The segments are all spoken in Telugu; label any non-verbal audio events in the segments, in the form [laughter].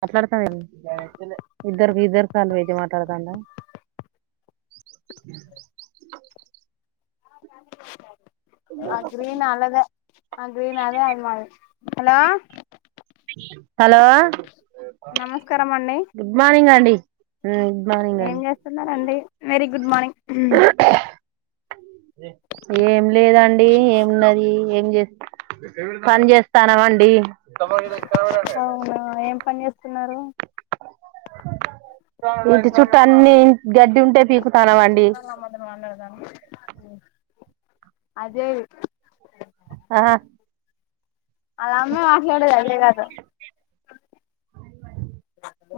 మాట్లాడతానుడి ఇద్దరు ఇద్దరు కాల్వేజ్ మాట్లాడతాడా అ ఆ గ్రీన్ అలాదే ఆ గ్రీన్ అదే అదిమా హలో హలో నమస్కారం అండి గుడ్ మార్నింగ్ అండి గుడ్ మార్నింగ్ ఏం అండి చేస్తున్నండి వెరీ గుడ్ మార్నింగ్ ఏం లేదండి ఏం చేస్త పని చేస్తానమండి అవునా ఏం పని చేస్తున్నారు అ ఇంటి చుట్టూ అన్నిీ గడ్డి ఉంటే పీకుతానంండి అదే ఆ అలామెే మాట్లాడద అదే కాదు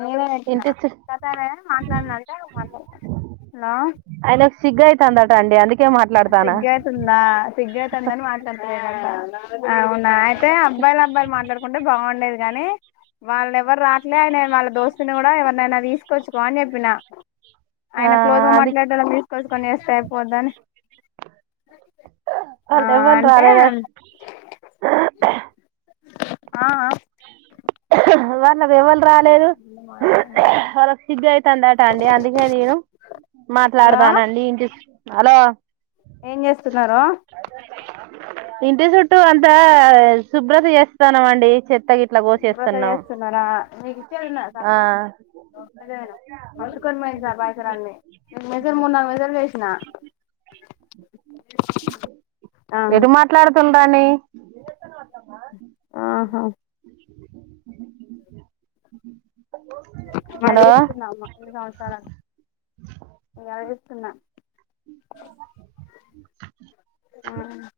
నేవే పెట్న్నా ఇంటి చు కత మాట్లాడినంటే మాట్లాడినా అయన ఒక సిగయిత అందట అండి అందుక సిగ్యతుంద సిగ్యత అంద మాట్లాడత అవునా అయితే అబ్బాయిలు అబ్బాయిలు మాట్లాడుకుంటే బాగుండేదు కాగాని వాళ్ళు ఎవరు రాట్లే ఆయన వాళ్ళ దోస్తుని కూడా ఎవరినైనా తీసుకొచ్చుకో అని చెప్పిన ఆ ఆయన క్లోజ్ గా అది మాట్లాడటళని తీసుకొచ్చికని చేస్తే అయిపోద్ద అని అ వాల్ అంటే రాాలేద ఆ వాళ్ళగ వాళ రాలేదు వాళ్ళ సిగ్ అయితుందట అండి అందుకే నేను హలో మాట్లాడదానండి ఇంటి హలో ఏం చేస్తున్నారు ఇంటి చుట్టూ అంతా శుభ్రత చేస్తాన్నాం అండి చె తొందరగా చేస్తున్నారా నీకు ఇచ్చేది నా ఆ సప్న దేనాషకమ బాయక రా అని మెజర్ ము మెజర్ చే నా ఎది మాట్లాడుతుండ రాని ఆహా మళ్ హలో తీసుకుందాము ఎందు వరిస్తున్నా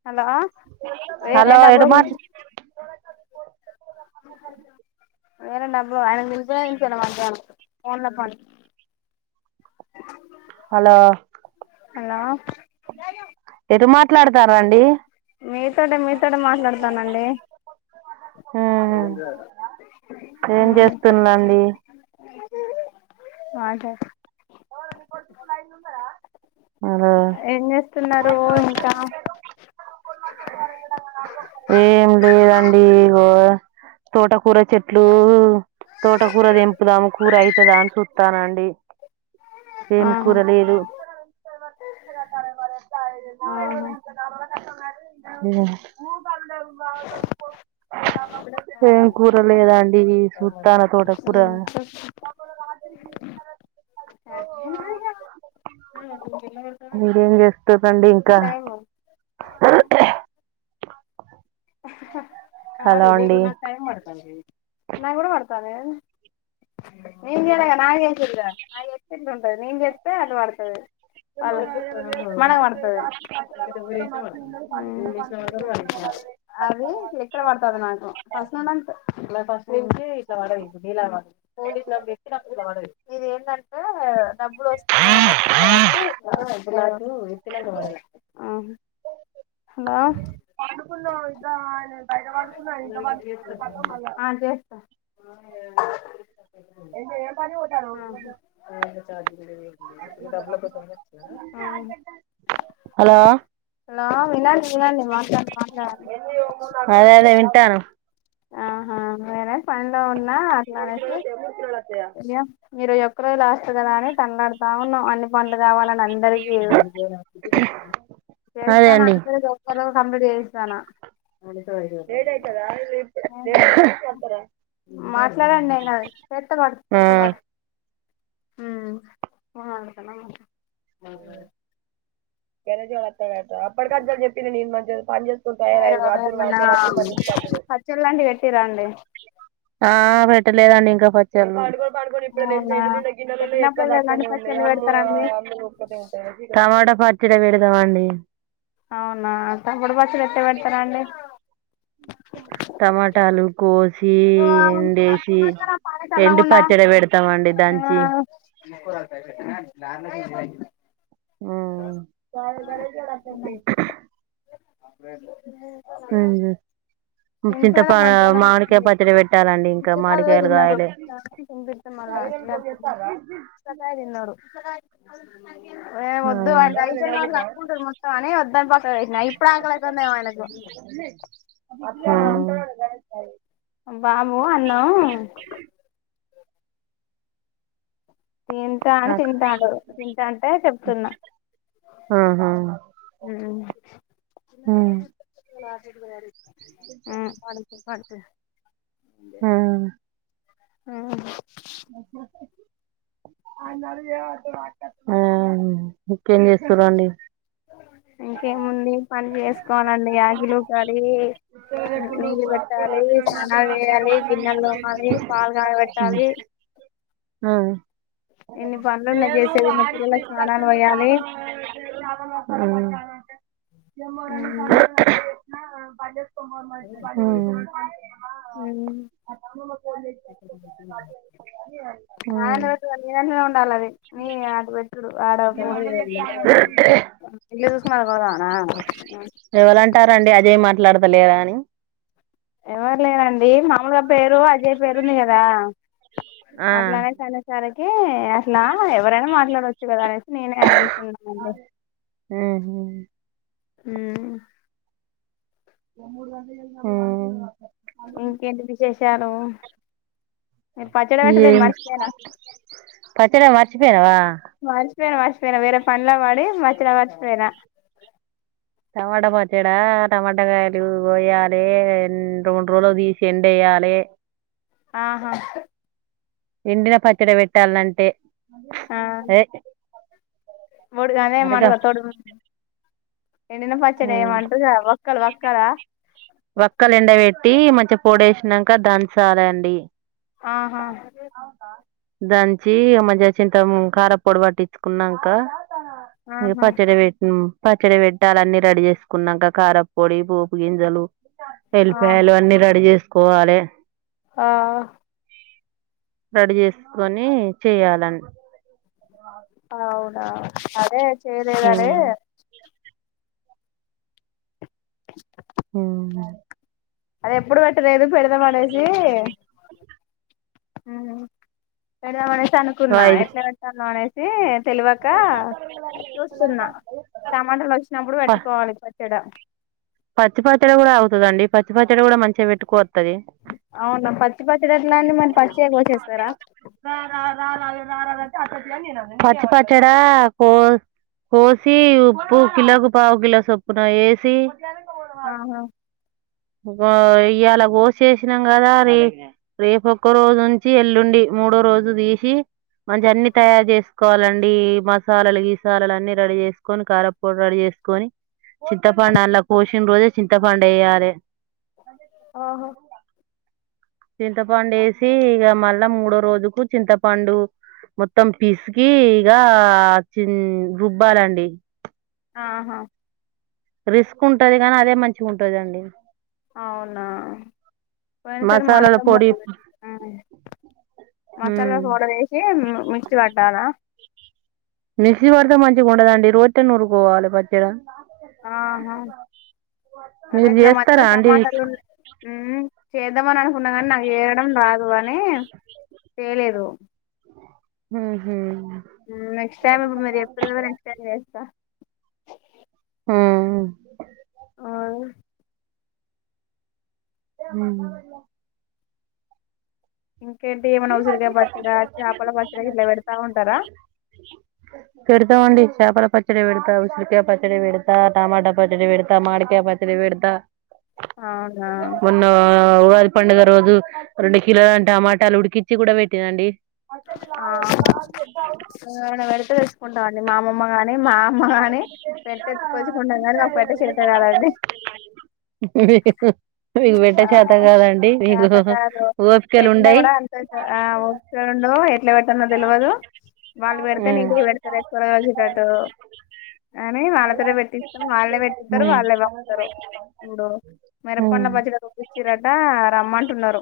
హలో హలో వేరేంట ఎటు మాట్ [unintelligible] అవు వేర డబ్ అఐ నినమాట ఫన్ల పో హలో అన్న ఎటు మాట్లాడతారండి మీతోట మీతోట మాట్లాడతానండి ఏం చేస్తుండండి మాంట హలో ఏం చేస్తున్నారు ఇంకా ఏం లేదండి ఇగో తోట కూర చెట్లు తోటకూర దంపుదాము కూర అయితే దాని చూస్తానండి సేమి ఆహా కూర లేలు ఉ ఆహా ఏం కూర లేదాండి సూన్న తోట కూర స ఇంకేం చేస్తందండి ఇంకా టైము కాదు హలో నవు అండి నా టైతద నా కూడా మతాదే నింగ్ ఎళగా నాసిద నా ఎస్తట్ ఉంటది నిం ఎస్తతే అట్ వాడతుది మనత అ ఎక్కడ వడట్లాడ ఇలా పెట్టి నా ఇది ఏంటంటే డబ్బులు వస్తా ఏమో వస్తాయ అని ఇలా హలో కు ఇ బైట వాడుకున్నా ఇంత వా మ ఆ చేస్తా హలో హలో వినడి వినాడి మాట్లాడు అదే అదే వినిట్ను నేరే పనిలో ఉన్నా అట్లానేసి మీరు ఎక్కరోలు వస్తు కదా అని తలాడుతా ఉన్నాం అన్ని పండ్లు కావాల అందరిక అదే చేస్తాను అండి అందరి ఒరు కంప్లీట్ చేయిస్త అనండి మాట్లాడండి నేన పెత పడు పెడత ఆ పడు హ మాతల మా కద చ అ అప్పటికంచని చెప్పి నేను మంచి పని చేసుని మీరు తయార్య అద్దరు అచ్చ మ ఇంచి అద్దరు ఇలాంటివి పెట్టిరండి ఆ పెట్టలేదండి ఇంకా పాడుకొని పాడుకొని ఇప్పుడే లేసినా అవునా ఇంటి గిన్నెలలో ఎక్కడ పెట్టినప్పుడల్లా ఎలాంటి దక్కనే ఉండయి పచ్చళ్ళు అమ్మ పెడతారండి అందూ ఒక్కే ఉంటాయి టమాటా పచ్చిడి పెడదామ అండి అవునా తప్పుడు బచ్చలు ఎట్టే పెడతార అండి టమాటాలు గోజ పాలు ఎండ వేసి ఎండి చల్లగుండా పచ్చడి పెడతామండి దంచి తీసు ము అే అ చింతప తినిపియాలే మధ్యాహ్నం మామిడికాయ పచ్చడి పెట్టాలండి ఇంకా పుచ్చకాయలు మామిడికాయలు తిన్నాడు కాయలు [unintelligible] చెప్తాన్రా. ఒకసారి విన్నారు మొత్తం అని హా వద్దని పక్కకు పెట్టినా ఇప్పుడు ఆకలి అయితాందేమో ఆయనకు హ్మ్ హ్మ్ బాబు అన్నం తింటా అని తింటాడు తింటా అంటే చెప్తున్నా ఆహా ఆ హ్మ్ హ్మ పాడుకు పాడుకు హ్మ హ్మ్ హ్మ్ ముకేం చేస్తురండి ఇంకేముంది పని చేసుకోవాలండి ఆగిలు ఉకలి నీళ్ళు పెట్టాలి స్నానాలు చేయాలి గిన్నెలు తోమలి పాలు కాగా పెట్టాలి హ్మ ఎన్ని పనులు ఉన్నాయి లేదు చేసేది మా వాడు ఇప్పుడు పిల్లలకు ఇంటికి స్నానాలు అచ్చిండు, పోయాలి చాపాలు [unintelligible] చాపలు [unintelligible] [inaudible] ఉమ్మ్. [unintelligible] నేనంటాన్న. నాయన పెట్టాలి నీ అన్నలో ఉండాలి అది నీ ఆటు పెట్టుడు ఆడ [inaudible] [unintelligible] జుసుకొని అటు పోదాం అనా. [unintelligible] అంటారండి అజయ్ మాట్లాడతలేరా అని ఎవరు లేరండి మామూలుగా పేరు అజయ్ పేరుంది కదా ఆ అట్లా అనేతనేసారికి అట్లా ఎవరైనా మాట్లాడవచ్చు కదా అనే నేనే అంటున్నానండి హ్మ్ హ్మ హ్మ హ్మ్ ఇంకేంటి విశేషాలు మీరు పచ్చడి లే ఏ పెట్టలేదు మర్చిపోయినా పచ్చ మర్చిపోయినావా మరిచపోయినా మరచిపోయినా వరే పనిలో పడి పచ్చడి మారచిపోయినా టమాటా పచ్చాడా టమాటాకాయలు కోయాలి రెండు రోజులు తీసి ఎండేయాలి ఏ ఆహా ఎండిన పచ్చడి పెట్టాలంటే ఆ ఏ వడు గదే మాట అరగా తోడు ఎండిన పచ్చడి ఏమంటారు ఒక్కలు ఒక్కాల వక్కలు ఎండ పెట్టి మంచిగా పొడేసినాక దంచాలండి ఆహా దంచి మ చే చింత కారా పొడి పట్టి ఇచ్చుకున్నాంక ఇ ఆహా పచ్చడి పెట్ను పచ్చడి పెట్టాలి అన్నీ రెడీ చేసుకున్నాంక కార పొడి పోపు గింజలు ఆ ఎలిపాయలు అన్నీ రెడీ చేసుకోవాలి ఆ రెడీ చేసుకొని చేయాలని అవునా అదే చేయలేదని ఉమ్ అ [unintelligible] ఉం అదే ఎప్పుడు పెట్టలేదు పెడదా మనేసి పెడదామ అనేసి ప అనుకున్నా ఎట్లా పెతాను అనేసి తెలివక చూస్తున్నా టమాటాలు వచ్చినప్పుడు పెట్టుకోవాలి చడ పచ్చి పచ్చడ కూడా అవుతదండి పచ్చిపచ్చడి కూడా మంచిగా పెట్టుకోవచ్చు అవునా పచ్చి పచ్చడి ఎట్లా అండి మరి పచ్చిగ కోసేస్తారా పచ్చి పచ్చడా కో కోసి ఉప్పు కిలోకి పావు కిలో సొప్పున వేసి ఆహా ఇయ్యాల కోసి వేసినం కదా రేపూ రేపు ఒక్క రోజు ఉంచి ఎల్లుండి మూడో రోజు తీసి మంచి అన్ని తయారు చేసుకోవాలండి మసాలాలు గీసాలాలు అన్నీ రెడీ చేసుకొని కారపొడి రెడీ చేసుకొని చింతపండు అలా కోశిన రోజే చింతపండు వెయ్యలే ఆహా చింతపండు వేసి ఇగ మళ్ళా మూడో రోజుకు చింతపండు మొత్తం పిసికి ఇగ చి రుబ్బాలండి ఆహా రిస్క్ ఉంటది కానీ అదే మంచిగ ఉంటదండి అవునా పోయినసారి మా మసాలాల అత్తమ్మ పొడి మసాలా ఉమ్. పౌడర్ వేసి మిక్సీ పట్టాలా మిక్సీ పడితే మంచిగా ఉండదండి రోట్టెనే నురుకోవాలి పచ్చడ ఆహా మీరు అదగ్గ మధ్యలో చేస్తారా అండి టమాటాలు ఉ చేద్దామని అనుకున్నాం కానీ నాకు చేయడం రాదు అని చెయ్యలేదు ఉహు. నెక్స్ట్ టైమ్ ఇప్పుడు మీరి చెప్పిర్రు కదా నెక్స్ట్ టైం చేస్తా హమ్ ఆ ఉం ఇంకేంటి ఏమైనా ఉసిరిగాయ పచ్చడా చేపల పచ్చడి ఇట్లా పెడతా ఉంటారా పెడుతామండి చేపల పచ్చడి పెడతా ఉసురికాయ పచ్చడి పెడతా టమాటా పచ్చడి పెడతా మాడికాయ పచ్చడి పెడత అవునా ఉగాది పండుగ రోజు రెండు కిలోల టమాటాలు ఉడికించి కూడా పెట్టినండి అ పెద్ద [unintelligible] ఆ పెడితే తెచ్చుకుంటాం [unintelligible] డి మా అమమ్మ ని మా అమ్మ గాని పెట్టెచ్చుకుంటాం కానీ నాకు పెట్ట చేత కాదండీ మీకు పెట్ట చేత కాదండి మీకు చేత కాదు ఓపికలు పెట్టినా ఉండయి కూడా అంత ఆ ఓ ండవు ఎట్లా పెట్టానో తెలియదు వాళ్ళు పెడితే న ఉమ్ ఇంటికి పెడతారు ఎ కూర రోజుటట్టు [unintelligible] కానీ వాళ్ళతోటే పెట్టిస్తాం వాళ్ళే పెట్టితరు వాళ్ళే పంపుతరు ఇప్పుడు మిరప పండు ఉమ్ పచ్చడ రుబ్బిన్చిరట రమ్మన్ టున్నరు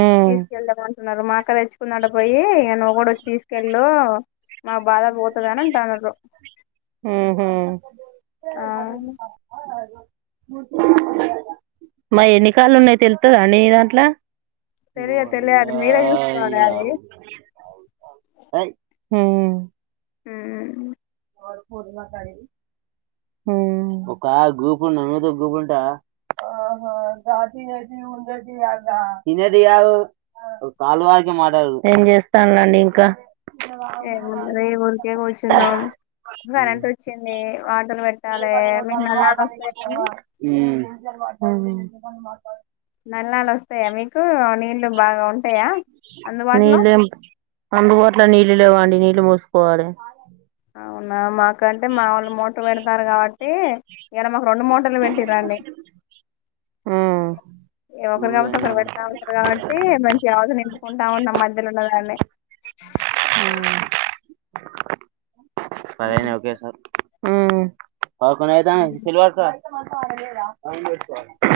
ఉమ్ తీసుకెళ్ళమని న్నరు మా అక్క తెచ్చుకున్ దంట పోయి ఇగ నువ్వు కూడా వచ్చి తీసుకెళ్ళు మా బాధ పోతది అని అంటాన్రు ఊ హమ్ ఆ మా ఎన్ని కాల్లు ఉన్నాయి తెలుత్త నీ దాంట్లో తెలియ తెలియాలి మీరే చూసుకోవాలి అది [unintelligible] హమ్ హూ హమ్ కొరు మకాయి హ్మ్ ఒక గ్రూప్ ఉన్న మీద ఒక గ్రూప్ ఉంటా ఆహా తినది కాదు [inaudible] చేస్తానుండి ఇంకా ఏమన్న ఊరికే కూర్చున్నాం కరెంట్ వచ్చింది వాటర్ హ్మ్ నేల వస్తాయా మీకు నీళ్లు బాగాంట నీళ్ళం అందుకోట్ల నీళ్ళు లేవండి నీళ్ళు పోసుకోవాలే అవునా మాకంటే మా వాళ్ళు మోట పెడతారు కాబట్టి ఇడ మాకు రెండు మోట ఇబ్బంది పెట్టీరాండి ఉమ్. ఏ ఒకరు చూడు కాకపోతే ఎన్ని ఒకరు ఉన్నాయి. పెడతా అతారు కాబట్టి మంచి అవస నింపుకుంటా ఉన్నాం మధ్యలో ఉన్న దాన్ని హ్మ్ పర ఓకే సార్ హ్మ్ ఉమ్. మాసం అ